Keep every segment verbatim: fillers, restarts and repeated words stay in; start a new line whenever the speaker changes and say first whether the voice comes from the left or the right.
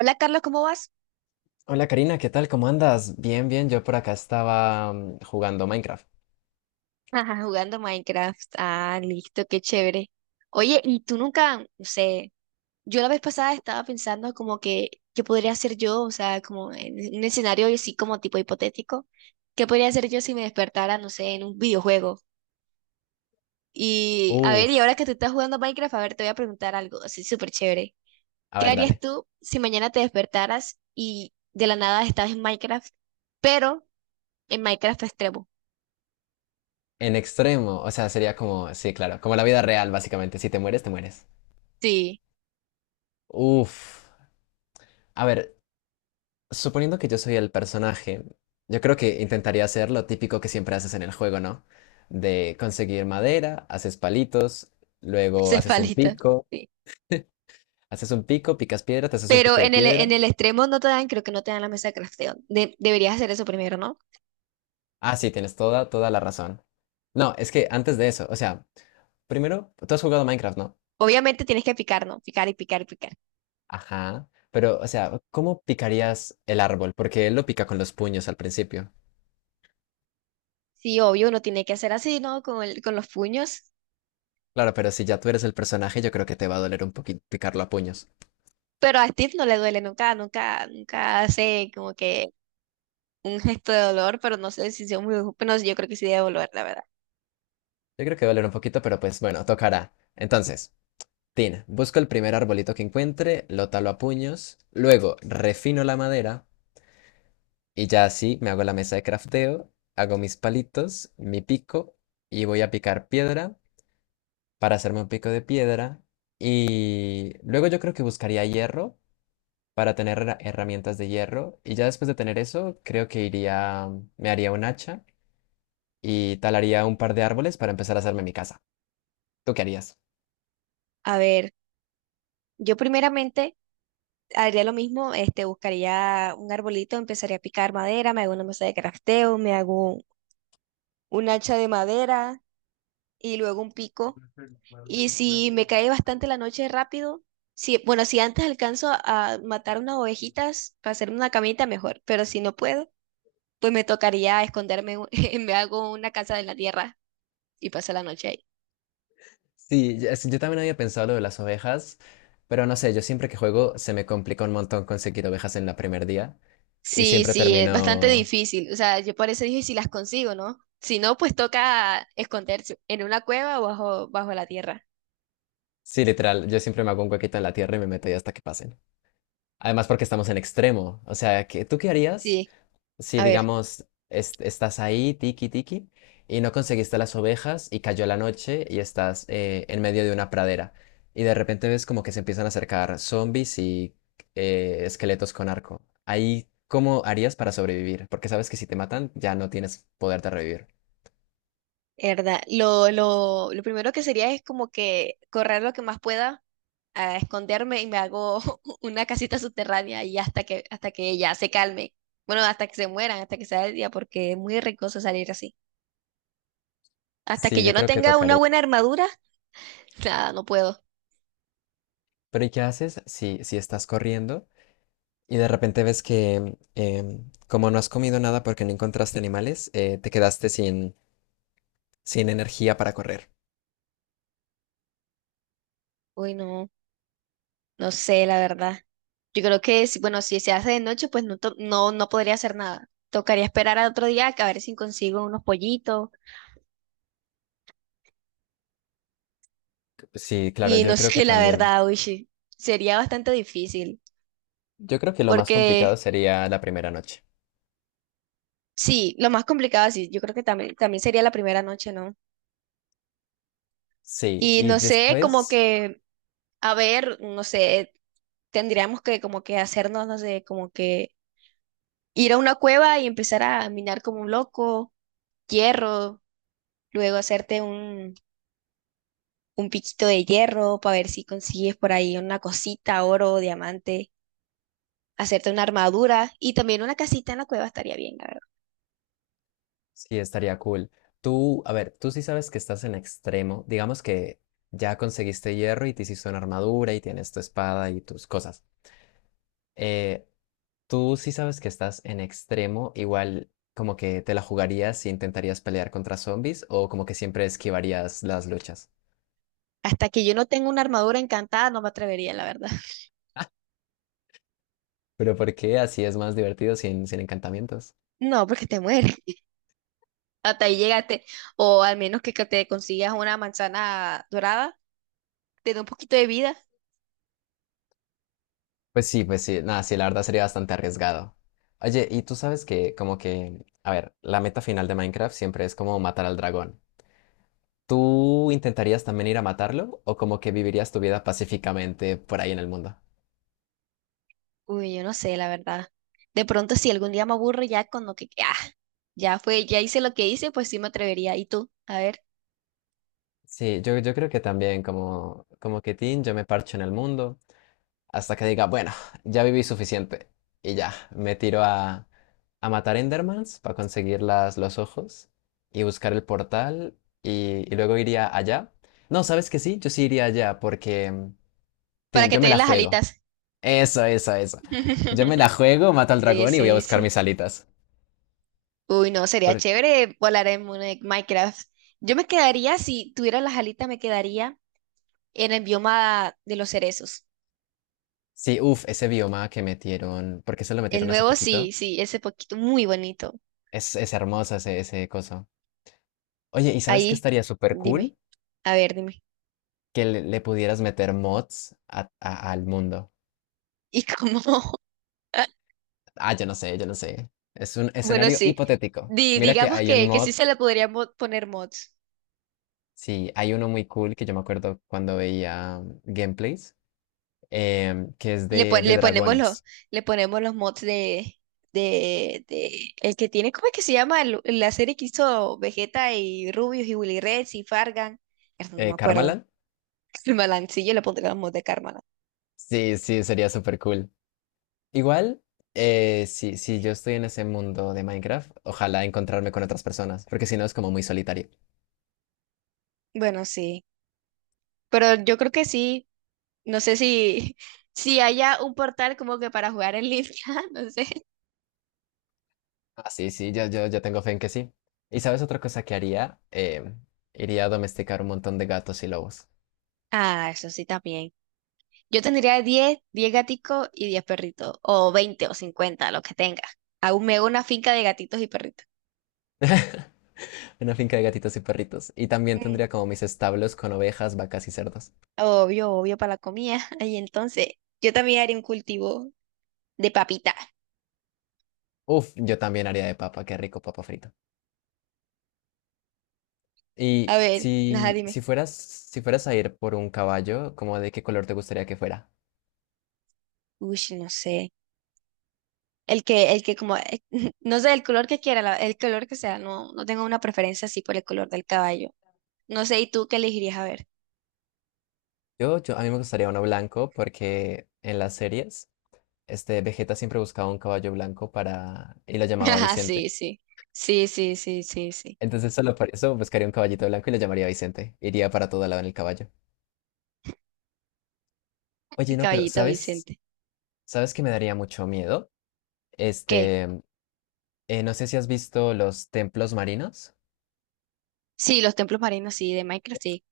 right: Hola Carlos, ¿cómo vas?
left: Hola Karina, ¿qué tal? ¿Cómo andas? Bien, bien, yo por acá estaba mm, jugando Minecraft.
right: Ajá, jugando Minecraft. Ah, listo, qué chévere. Oye, ¿y tú nunca, no sé, yo la vez pasada estaba pensando como que, ¿qué podría hacer yo? O sea, como en un escenario así como tipo hipotético, ¿qué podría hacer yo si me despertara, no sé, en un videojuego? Y a ver, y ahora
left: Uf,
right: que tú estás jugando Minecraft, a ver, te voy a preguntar algo así súper chévere.
left: a
right: ¿Qué
left: ver,
right: harías
left: dale.
right: tú si mañana te despertaras y de la nada estás en Minecraft, pero en Minecraft extremo?
left: En extremo, o sea, sería como, sí, claro, como la vida real, básicamente. Si te mueres, te mueres.
right: Sí,
left: Uf, a ver, suponiendo que yo soy el personaje, yo creo que intentaría hacer lo típico que siempre haces en el juego, ¿no? De conseguir madera, haces palitos, luego haces un
right: cefalita.
left: pico,
right: Sí.
left: haces un pico, picas piedra, te haces un
right: Pero
left: pico de
right: en el, en
left: piedra.
right: el extremo no te dan, creo que no te dan la mesa de crafteo. De- deberías hacer eso primero, ¿no?
left: Ah, sí, tienes toda, toda la razón. No, es que antes de eso, o sea, primero, tú has jugado Minecraft, ¿no?
right: Obviamente tienes que picar, ¿no? Picar y picar y picar.
left: Ajá. Pero, o sea, ¿cómo picarías el árbol? Porque él lo pica con los puños al principio.
right: Sí, obvio, uno tiene que hacer así, ¿no? Con el- con los puños.
left: Claro, pero si ya tú eres el personaje, yo creo que te va a doler un poquito picarlo a puños.
right: Pero a Steve no le duele nunca, nunca, nunca hace como que un gesto de dolor, pero no sé si sea muy, pero yo creo que sí debe volver, la verdad.
left: Yo creo que va a doler un poquito, pero pues bueno, tocará. Entonces, Tin, busco el primer arbolito que encuentre, lo talo a puños, luego refino la madera y ya así me hago la mesa de crafteo, hago mis palitos, mi pico y voy a picar piedra para hacerme un pico de piedra. Y luego yo creo que buscaría hierro para tener herra- herramientas de hierro. Y ya después de tener eso, creo que iría, me haría un hacha y talaría un par de árboles para empezar a hacerme mi casa. ¿Tú qué harías?
right: A ver, yo primeramente haría lo mismo, este, buscaría un arbolito, empezaría a picar madera, me hago una mesa de crafteo, me hago un hacha de madera y luego un pico. Y si me cae bastante la noche rápido, si, bueno, si antes alcanzo a matar unas ovejitas para hacerme una camita, mejor. Pero si no puedo, pues me tocaría esconderme, en un- me hago una casa en la tierra y paso la noche ahí.
left: Sí, ya- sí, yo también había pensado lo de las ovejas, pero no sé, yo siempre que juego se me complica un montón conseguir ovejas en la primer día y
right: Sí,
left: siempre
right: sí, es bastante
left: termino...
right: difícil. O sea, yo por eso dije si las consigo, ¿no? Si no, pues toca esconderse en una cueva o bajo, bajo la tierra.
left: Sí, literal, yo siempre me hago un huequito en la tierra y me meto ahí hasta que pasen. Además porque estamos en extremo, o sea, ¿qué- ¿tú qué harías?
right: Sí,
left: Si
right: a ver,
left: digamos es- estás ahí, tiki tiki, y no conseguiste las ovejas y cayó la noche y estás eh, en medio de una pradera. Y de repente ves como que se empiezan a acercar zombies y eh, esqueletos con arco. Ahí, ¿cómo harías para sobrevivir? Porque sabes que si te matan ya no tienes poder de revivir.
right: es verdad. Lo, lo, lo primero que sería es como que correr lo que más pueda a esconderme y me hago una casita subterránea y hasta que, hasta que ella se calme. Bueno, hasta que se mueran, hasta que sea el día, porque es muy riesgoso salir así. Hasta que
left: Sí,
right: yo
left: yo
right: no
left: creo que
right: tenga una
left: tocaría.
right: buena armadura, nada, no puedo.
left: Pero ¿y qué haces si, si estás corriendo y de repente ves que em, como no has comido nada porque no encontraste animales, eh, te quedaste sin, sin energía para correr?
right: Uy, no, no sé, la verdad. Yo creo que, si- bueno, si se hace de noche, pues no, to- no, no podría hacer nada. Tocaría esperar a otro día a ver si consigo unos pollitos.
left: Sí, claro,
right: Y no
left: yo creo que
right: sé, la
left: también.
right: verdad, uy, sí, sería bastante difícil.
left: Yo creo que lo más
right: Porque
left: complicado sería la primera noche.
right: sí, lo más complicado, sí, yo creo que también, también sería la primera noche, ¿no?
left: Sí,
right: Y
left: y
right: no sé, como
left: después
right: que, a ver, no sé, tendríamos que como que hacernos, no sé, como que ir a una cueva y empezar a minar como un loco, hierro, luego hacerte un, un piquito de hierro para ver si consigues por ahí una cosita, oro, diamante, hacerte una armadura y también una casita en la cueva estaría bien, la verdad.
left: sí estaría cool. Tú, a ver, tú sí sabes que estás en extremo. Digamos que ya conseguiste hierro y te hiciste una armadura y tienes tu espada y tus cosas. Eh, Tú sí sabes que estás en extremo, igual como que te la jugarías y intentarías pelear contra zombies o como que siempre esquivarías las luchas.
right: Hasta que yo no tenga una armadura encantada, no me atrevería, la verdad.
left: Pero ¿por qué así es más divertido sin, sin encantamientos?
right: No, porque te mueres. Hasta ahí llegaste. O al menos que que te consigas una manzana dorada te dé un poquito de vida.
left: Pues sí, pues sí, nada, sí, la verdad sería bastante arriesgado. Oye, y tú sabes que, como que, a ver, la meta final de Minecraft siempre es como matar al dragón. ¿Tú intentarías también ir a matarlo o como que vivirías tu vida pacíficamente por ahí en el mundo?
right: Uy, yo no sé, la verdad. De pronto, si algún día me aburro ya con lo que, ah, ya fue, ya hice lo que hice, pues sí me atrevería. ¿Y tú? A ver,
left: Sí, yo, yo creo que también como, como que Tin, yo me parcho en el mundo. Hasta que diga, bueno, ya viví suficiente. Y ya, me tiro a, a matar Endermans para conseguir las, los ojos y buscar el portal y, y luego iría allá. No, ¿sabes que sí? Yo sí iría allá porque,
right: para
left: tin,
right: que
left: yo
right: te
left: me la
right: den las
left: juego.
right: alitas.
left: Eso, eso, eso. Yo me la juego, mato al
right: Sí,
left: dragón y voy a
right: sí,
left: buscar
right: sí.
left: mis alitas.
right: Uy, no, sería
left: Por-
right: chévere volar en un- en Minecraft. Yo me quedaría, si tuviera las alitas, me quedaría en el bioma de los cerezos.
left: sí, uff, ese bioma que metieron, porque se lo
right: El
left: metieron hace
right: nuevo, sí,
left: poquito.
right: sí, ese poquito, muy bonito.
left: Es, es hermoso ese, ese coso. Oye, ¿y sabes qué
right: Ahí,
left: estaría súper
right: dime.
left: cool?
right: A ver, dime.
left: Que le, le pudieras meter mods a- a- al mundo.
right: ¿Y cómo?
left: Ah, yo no sé, yo no sé. Es un
right: Bueno,
left: escenario
right: sí.
left: hipotético.
right: Di-
left: Mira que
right: digamos
left: hay un
right: que, que sí
left: mod,
right: se le podría mo- poner mods.
left: sí, hay uno muy cool que yo me acuerdo cuando veía um, gameplays, em, que es
right: Le,
left: de,
right: pon-
left: de
right: le ponemos los,
left: dragones.
right: le ponemos los mods de, de, de el que tiene, ¿cómo es que se llama? El- la serie que hizo Vegeta y Rubius y Willy Rex y Fargan. Mierda, no me
left: Eh,
right: acuerdo.
left: ¿Karmaland?
right: El malancillo le pondría los mods de karma.
left: Sí, sí, sería súper cool. Igual, eh, si, si yo estoy en ese mundo de Minecraft, ojalá encontrarme con otras personas, porque si no es como muy solitario.
right: Bueno, sí. Pero yo creo que sí. No sé si, si haya un portal como que para jugar en línea, no sé.
left: Ah, sí, sí, yo, yo, yo tengo fe en que sí. ¿Y sabes otra cosa que haría? Eh, iría a domesticar un montón de gatos y lobos.
right: Ah, eso sí también. Yo tendría diez diez gaticos y diez perritos, o veinte o cincuenta lo que tenga. Aún me hago una finca de gatitos y perritos.
left: Una finca de gatitos y perritos. Y también
right: Mm.
left: tendría como mis establos con ovejas, vacas y cerdos.
right: Obvio, obvio para la comida. ahí entonces, yo también haría un cultivo de papita.
left: Uf, yo también haría de papa, qué rico papa frito. Y
right: A ver, nada,
left: si,
right: dime.
left: si fueras, si fueras a ir por un caballo, ¿cómo de qué color te gustaría que fuera?
right: Uy, no sé. El que, el que como, eh, no sé, el color que quiera, la- el color que sea, no, no tengo una preferencia así por el color del caballo. No sé, ¿y tú qué elegirías? A ver.
left: Yo, yo, a mí me gustaría uno blanco porque en las series, este Vegeta siempre buscaba un caballo blanco para, y lo llamaba
right: Ajá,
left: Vicente.
right: sí, sí. Sí, sí, sí, sí, sí.
left: Entonces solo por eso buscaría un caballito blanco y lo llamaría Vicente. Iría para todo lado en el caballo.
right: El
left: Oye, no, pero
right: caballito
left: ¿sabes?
right: Vicente.
left: ¿Sabes que me daría mucho miedo?
right: ¿Qué?
left: Este, eh, no sé si has visto los templos marinos.
right: Sí, los templos marinos, sí, de Minecraft, sí.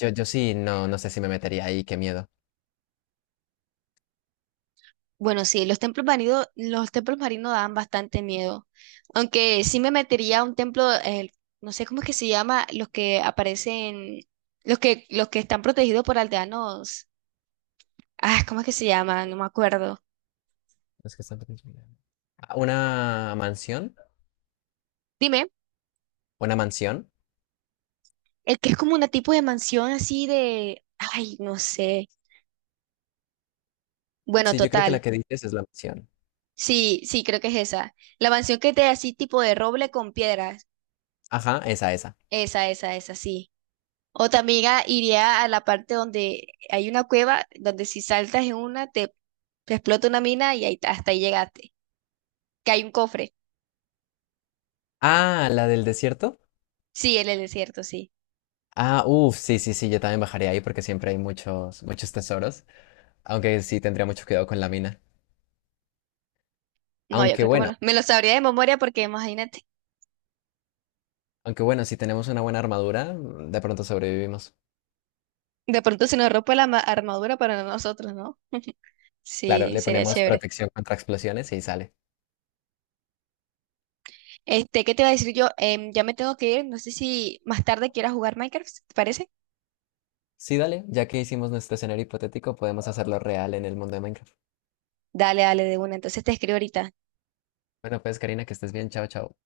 left: Yo, yo sí, no, no sé si me metería ahí, qué miedo.
right: Bueno, sí, los templos marinos, los templos marinos dan bastante miedo. Aunque sí me metería a un templo, eh, no sé cómo es que se llama, los que aparecen, los que, los que están protegidos por aldeanos. Ah, ¿cómo es que se llama? No me acuerdo.
left: Los que están pequeños, mira. Ah, ¿una mansión?
right: Dime,
left: ¿Una mansión?
right: el que es como una tipo de mansión así de, ay, no sé. Bueno,
left: Sí, yo creo que la
right: total.
left: que dices es la mansión.
right: Sí, sí, creo que es esa. La mansión que te así tipo de roble con piedras.
left: Ajá, esa, esa.
right: Esa, esa, esa, sí. Otra amiga iría a la parte donde hay una cueva, donde si saltas en una, te, te explota una mina y ahí, hasta ahí llegaste. Que hay un cofre.
left: Ah, la del desierto.
right: Sí, en el desierto, sí.
left: Ah, uff, sí, sí, sí, yo también bajaría ahí porque siempre hay muchos, muchos tesoros. Aunque sí tendría mucho cuidado con la mina.
right: No, yo
left: Aunque
right: creo que me
left: bueno.
right: lo, me lo sabría de memoria porque imagínate.
left: Aunque bueno, si tenemos una buena armadura, mm, de pronto sobrevivimos.
right: De pronto se nos rompe la ma- armadura para nosotros, ¿no?
left: Claro,
right: Sí,
left: le
right: sería
left: ponemos
right: chévere.
left: protección contra explosiones y sale.
right: Este, ¿qué te iba a decir yo? Em, ya me tengo que ir. No sé si más tarde quieras jugar Minecraft, ¿te parece?
left: Sí, dale, ya que hicimos nuestro escenario hipotético, podemos hacerlo real en el mundo de Minecraft.
right: Dale, dale, de una. Entonces te escribo ahorita.
left: Bueno, pues Karina, que estés bien. Chao, chao.